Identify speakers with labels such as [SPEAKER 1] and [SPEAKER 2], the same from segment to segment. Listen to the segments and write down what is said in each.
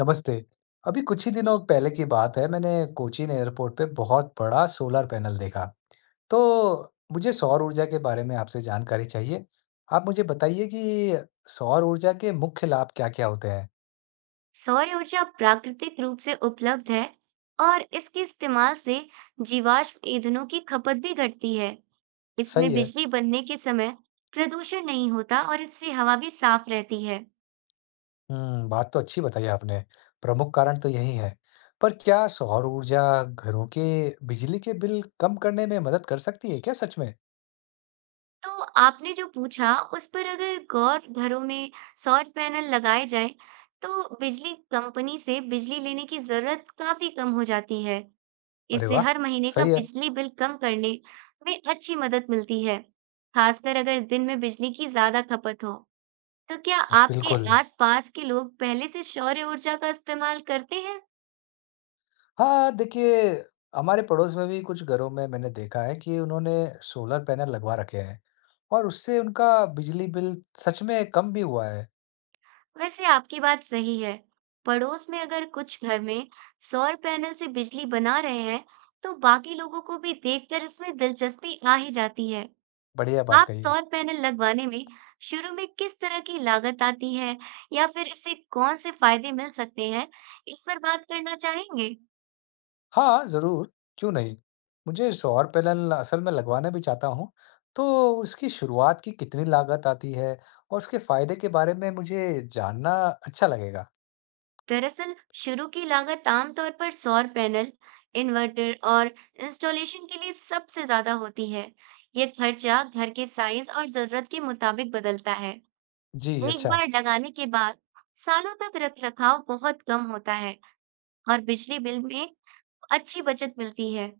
[SPEAKER 1] नमस्ते। अभी कुछ ही दिनों पहले की बात है, मैंने कोचीन एयरपोर्ट पे बहुत बड़ा सोलर पैनल देखा। तो मुझे सौर ऊर्जा के बारे में आपसे जानकारी चाहिए। आप मुझे बताइए कि सौर ऊर्जा के मुख्य लाभ क्या-क्या होते हैं?
[SPEAKER 2] सौर ऊर्जा प्राकृतिक रूप से उपलब्ध है और इसके इस्तेमाल से जीवाश्म ईंधनों की खपत भी घटती है। इसमें
[SPEAKER 1] सही है।
[SPEAKER 2] बिजली बनने के समय प्रदूषण नहीं होता और इससे हवा भी साफ रहती है।
[SPEAKER 1] बात तो अच्छी बताई आपने। प्रमुख कारण तो यही है। पर क्या सौर ऊर्जा घरों के बिजली के बिल कम करने में मदद कर सकती है क्या सच में?
[SPEAKER 2] तो आपने जो पूछा उस पर अगर गौर घरों में सौर पैनल लगाए जाएं, तो बिजली कंपनी से बिजली लेने की जरूरत काफी कम हो जाती है।
[SPEAKER 1] अरे
[SPEAKER 2] इससे
[SPEAKER 1] वाह!
[SPEAKER 2] हर महीने का
[SPEAKER 1] सही है।
[SPEAKER 2] बिजली बिल कम करने में अच्छी मदद मिलती है, खासकर अगर दिन में बिजली की ज्यादा खपत हो। तो क्या
[SPEAKER 1] स
[SPEAKER 2] आपके
[SPEAKER 1] बिल्कुल।
[SPEAKER 2] आसपास के लोग पहले से सौर ऊर्जा का इस्तेमाल करते हैं?
[SPEAKER 1] हाँ, देखिए, हमारे पड़ोस में भी कुछ घरों में मैंने देखा है कि उन्होंने सोलर पैनल लगवा रखे हैं और उससे उनका बिजली बिल सच में कम भी हुआ है।
[SPEAKER 2] वैसे आपकी बात सही है। पड़ोस में अगर कुछ घर में सौर पैनल से बिजली बना रहे हैं, तो बाकी लोगों को भी देखकर इसमें दिलचस्पी आ ही जाती है।
[SPEAKER 1] बढ़िया बात
[SPEAKER 2] आप
[SPEAKER 1] कही।
[SPEAKER 2] सौर पैनल लगवाने में शुरू में किस तरह की लागत आती है, या फिर इससे कौन से फायदे मिल सकते हैं, इस पर बात करना चाहेंगे?
[SPEAKER 1] हाँ, ज़रूर, क्यों नहीं। मुझे सौर पैनल असल में लगवाना भी चाहता हूँ, तो उसकी शुरुआत की कितनी लागत आती है और उसके फायदे के बारे में मुझे जानना अच्छा लगेगा।
[SPEAKER 2] दरअसल शुरू की लागत आमतौर पर सौर पैनल, इन्वर्टर और इंस्टॉलेशन के लिए सबसे ज्यादा होती है। ये खर्चा घर के साइज और जरूरत के मुताबिक बदलता है।
[SPEAKER 1] जी,
[SPEAKER 2] एक
[SPEAKER 1] अच्छा,
[SPEAKER 2] बार लगाने के बाद सालों तक रखरखाव बहुत कम होता है और बिजली बिल में अच्छी बचत मिलती है।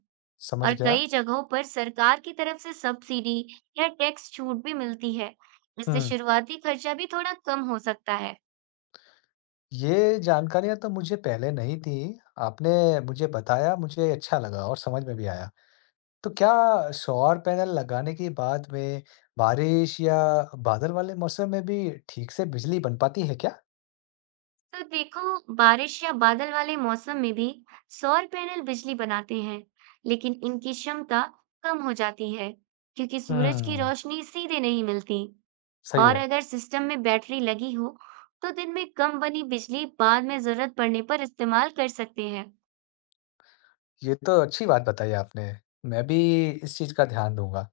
[SPEAKER 1] समझ
[SPEAKER 2] और
[SPEAKER 1] गया।
[SPEAKER 2] कई जगहों पर सरकार की तरफ से सब्सिडी या टैक्स छूट भी मिलती है। इससे
[SPEAKER 1] हुँ।
[SPEAKER 2] शुरुआती खर्चा भी थोड़ा कम हो सकता है।
[SPEAKER 1] ये जानकारियाँ तो मुझे पहले नहीं थी। आपने मुझे बताया, मुझे अच्छा लगा और समझ में भी आया। तो क्या सौर पैनल लगाने के बाद में बारिश या बादल वाले मौसम में भी ठीक से बिजली बन पाती है क्या?
[SPEAKER 2] तो देखो, बारिश या बादल वाले मौसम में भी सौर पैनल बिजली बनाते हैं, लेकिन इनकी क्षमता कम हो जाती है, क्योंकि सूरज की
[SPEAKER 1] हुँ,
[SPEAKER 2] रोशनी सीधे नहीं मिलती।
[SPEAKER 1] सही
[SPEAKER 2] और
[SPEAKER 1] है।
[SPEAKER 2] अगर सिस्टम में बैटरी लगी हो, तो दिन में कम बनी बिजली बाद में जरूरत पड़ने पर इस्तेमाल कर सकते हैं।
[SPEAKER 1] ये तो अच्छी बात बताई आपने। मैं भी इस चीज़ का ध्यान दूँगा।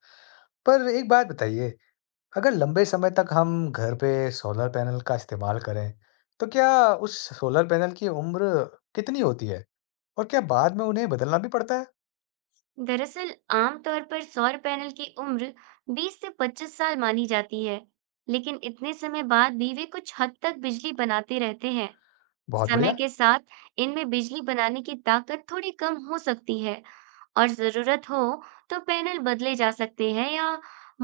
[SPEAKER 1] पर एक बात बताइए, अगर लंबे समय तक हम घर पे सोलर पैनल का इस्तेमाल करें, तो क्या उस सोलर पैनल की उम्र कितनी होती है? और क्या बाद में उन्हें बदलना भी पड़ता है?
[SPEAKER 2] दरअसल आमतौर पर सौर पैनल की उम्र 20 से 25 साल मानी जाती है, लेकिन इतने समय बाद भी वे कुछ हद तक बिजली बनाते रहते हैं।
[SPEAKER 1] बहुत
[SPEAKER 2] समय
[SPEAKER 1] बढ़िया,
[SPEAKER 2] के साथ इनमें बिजली बनाने की ताकत थोड़ी कम हो सकती है और जरूरत हो तो पैनल बदले जा सकते हैं या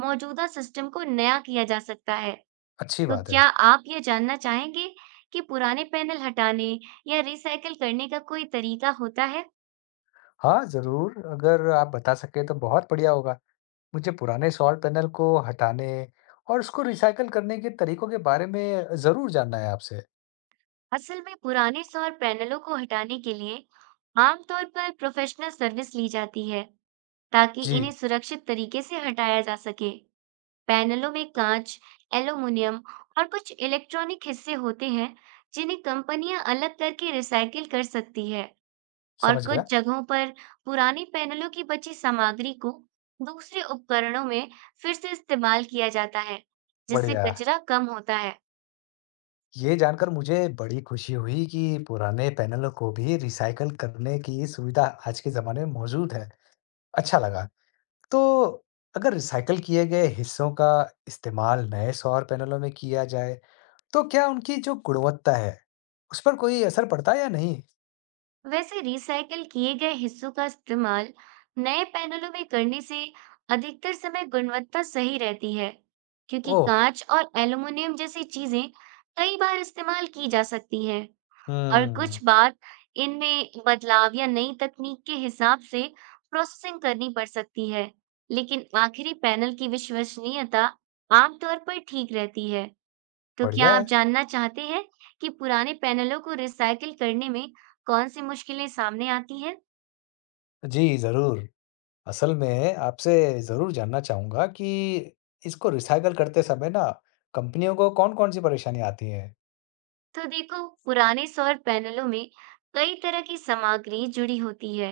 [SPEAKER 2] मौजूदा सिस्टम को नया किया जा सकता है।
[SPEAKER 1] अच्छी
[SPEAKER 2] तो
[SPEAKER 1] बात
[SPEAKER 2] क्या
[SPEAKER 1] है।
[SPEAKER 2] आप ये जानना चाहेंगे कि पुराने पैनल हटाने या रिसाइकल करने का कोई तरीका होता है?
[SPEAKER 1] हाँ, ज़रूर, अगर आप बता सकें तो बहुत बढ़िया होगा। मुझे पुराने सोलर पैनल को हटाने और उसको रिसाइकल करने के तरीकों के बारे में ज़रूर जानना है आपसे।
[SPEAKER 2] असल में पुराने सौर पैनलों को हटाने के लिए आमतौर पर प्रोफेशनल सर्विस ली जाती है, ताकि इन्हें
[SPEAKER 1] जी,
[SPEAKER 2] सुरक्षित तरीके से हटाया जा सके। पैनलों में कांच, एल्यूमीनियम और कुछ इलेक्ट्रॉनिक हिस्से होते हैं, जिन्हें कंपनियां अलग करके रिसाइकिल कर सकती है। और
[SPEAKER 1] समझ गया।
[SPEAKER 2] कुछ जगहों पर पुरानी पैनलों की बची सामग्री को दूसरे उपकरणों में फिर से इस्तेमाल किया जाता है, जिससे
[SPEAKER 1] बढ़िया।
[SPEAKER 2] कचरा कम होता है।
[SPEAKER 1] ये जानकर मुझे बड़ी खुशी हुई कि पुराने पैनलों को भी रिसाइकल करने की सुविधा आज के ज़माने में मौजूद है। अच्छा लगा। तो अगर रिसाइकल किए गए हिस्सों का इस्तेमाल नए सौर पैनलों में किया जाए, तो क्या उनकी जो गुणवत्ता है, उस पर कोई असर पड़ता है या नहीं?
[SPEAKER 2] वैसे रिसाइकल किए गए हिस्सों का इस्तेमाल नए पैनलों में करने से अधिकतर समय गुणवत्ता सही रहती है, क्योंकि
[SPEAKER 1] ओह!
[SPEAKER 2] कांच और एल्युमिनियम जैसी चीजें कई बार इस्तेमाल की जा सकती हैं। और कुछ
[SPEAKER 1] हम्म,
[SPEAKER 2] बार इनमें बदलाव या नई तकनीक के हिसाब से प्रोसेसिंग करनी पड़ सकती है, लेकिन आखिरी पैनल की विश्वसनीयता आमतौर पर ठीक रहती है। तो क्या
[SPEAKER 1] बढ़िया
[SPEAKER 2] आप
[SPEAKER 1] है।
[SPEAKER 2] जानना चाहते हैं कि पुराने पैनलों को रिसाइकिल करने में कौन सी मुश्किलें सामने आती हैं?
[SPEAKER 1] जी, ज़रूर। असल में आपसे ज़रूर जानना चाहूँगा कि इसको रिसाइकल करते समय ना कंपनियों को कौन-कौन सी परेशानियाँ आती हैं?
[SPEAKER 2] तो देखो, पुराने सौर पैनलों में कई तरह की सामग्री जुड़ी होती है,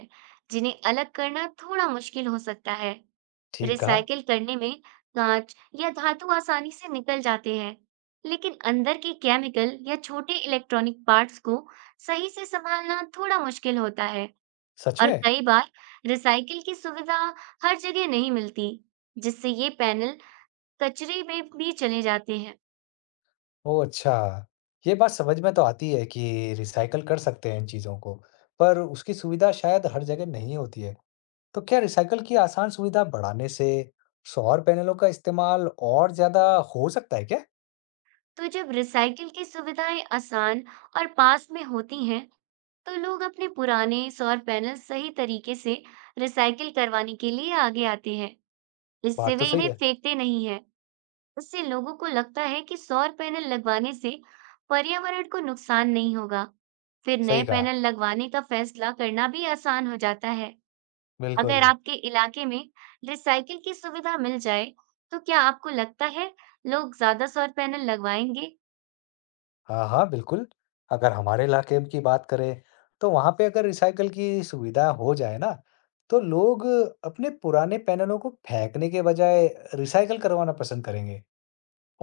[SPEAKER 2] जिन्हें अलग करना थोड़ा मुश्किल हो सकता है।
[SPEAKER 1] ठीक कहा।
[SPEAKER 2] रिसाइकिल करने में कांच या धातु आसानी से निकल जाते हैं, लेकिन अंदर के केमिकल या छोटे इलेक्ट्रॉनिक पार्ट्स को सही से संभालना थोड़ा मुश्किल होता है।
[SPEAKER 1] सच
[SPEAKER 2] और
[SPEAKER 1] में?
[SPEAKER 2] कई बार रिसाइकिल की सुविधा हर जगह नहीं मिलती, जिससे ये पैनल कचरे में भी चले जाते हैं।
[SPEAKER 1] ओह अच्छा! ये बात समझ में तो आती है कि रिसाइकल कर सकते हैं इन चीज़ों को, पर उसकी सुविधा शायद हर जगह नहीं होती है। तो क्या रिसाइकल की आसान सुविधा बढ़ाने से सौर पैनलों का इस्तेमाल और ज़्यादा हो सकता है क्या?
[SPEAKER 2] तो जब रिसाइकिल की सुविधाएं आसान और पास में होती हैं, तो लोग अपने पुराने सौर पैनल सही तरीके से रिसाइकिल करवाने के लिए आगे आते हैं। इससे
[SPEAKER 1] बात तो
[SPEAKER 2] वे
[SPEAKER 1] सही
[SPEAKER 2] इन्हें
[SPEAKER 1] है,
[SPEAKER 2] फेंकते नहीं हैं। इससे लोगों को लगता है कि सौर पैनल लगवाने से पर्यावरण को नुकसान नहीं होगा। फिर
[SPEAKER 1] सही
[SPEAKER 2] नए
[SPEAKER 1] कहा,
[SPEAKER 2] पैनल लगवाने का फैसला करना भी आसान हो जाता है। अगर
[SPEAKER 1] बिल्कुल।
[SPEAKER 2] आपके इलाके में रिसाइकिल की सुविधा मिल जाए, तो क्या आपको लगता है लोग ज्यादा सौर पैनल लगवाएंगे?
[SPEAKER 1] हाँ, हाँ, बिल्कुल। अगर हमारे इलाके की बात करें, तो वहाँ पे अगर रिसाइकल की सुविधा हो जाए ना, तो लोग अपने पुराने पैनलों को फेंकने के बजाय रिसाइकल करवाना पसंद करेंगे।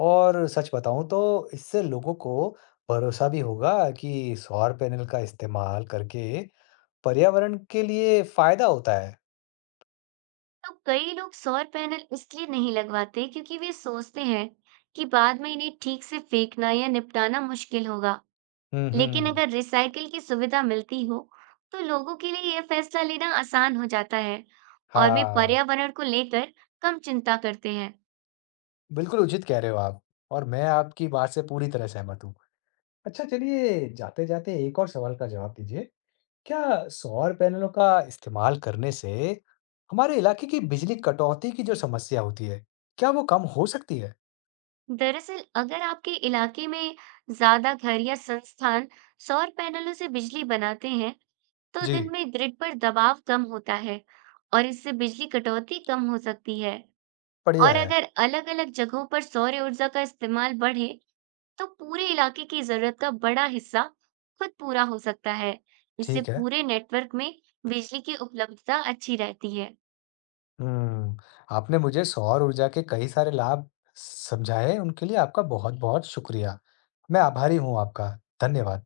[SPEAKER 1] और सच बताऊँ तो इससे लोगों को भरोसा भी होगा कि सौर पैनल का इस्तेमाल करके पर्यावरण के लिए फायदा होता है।
[SPEAKER 2] तो कई लोग सौर पैनल इसलिए नहीं लगवाते, क्योंकि वे सोचते हैं कि बाद में इन्हें ठीक से फेंकना या निपटाना मुश्किल होगा।
[SPEAKER 1] हुँ,
[SPEAKER 2] लेकिन
[SPEAKER 1] हुँ।
[SPEAKER 2] अगर रिसाइकिल की सुविधा मिलती हो, तो लोगों के लिए यह फैसला लेना आसान हो जाता है और वे
[SPEAKER 1] हाँ,
[SPEAKER 2] पर्यावरण को लेकर कम चिंता करते हैं।
[SPEAKER 1] बिल्कुल उचित कह रहे हो आप और मैं आपकी बात से पूरी तरह सहमत हूँ। अच्छा चलिए, जाते-जाते एक और सवाल का जवाब दीजिए। क्या सौर पैनलों का इस्तेमाल करने से हमारे इलाके की बिजली कटौती की जो समस्या होती है, क्या वो कम हो सकती है?
[SPEAKER 2] दरअसल अगर आपके इलाके में ज्यादा घर या संस्थान सौर पैनलों से बिजली बनाते हैं, तो दिन
[SPEAKER 1] जी,
[SPEAKER 2] में ग्रिड पर दबाव कम होता है और इससे बिजली कटौती कम हो सकती है।
[SPEAKER 1] बढ़िया
[SPEAKER 2] और
[SPEAKER 1] है।
[SPEAKER 2] अगर अलग-अलग जगहों पर सौर ऊर्जा का इस्तेमाल बढ़े, तो पूरे इलाके की जरूरत का बड़ा हिस्सा खुद पूरा हो सकता है। इससे
[SPEAKER 1] ठीक है।
[SPEAKER 2] पूरे नेटवर्क में बिजली की उपलब्धता अच्छी रहती है।
[SPEAKER 1] हुँ, आपने मुझे सौर ऊर्जा के कई सारे लाभ समझाए, उनके लिए आपका बहुत-बहुत शुक्रिया। मैं आभारी हूँ आपका। धन्यवाद।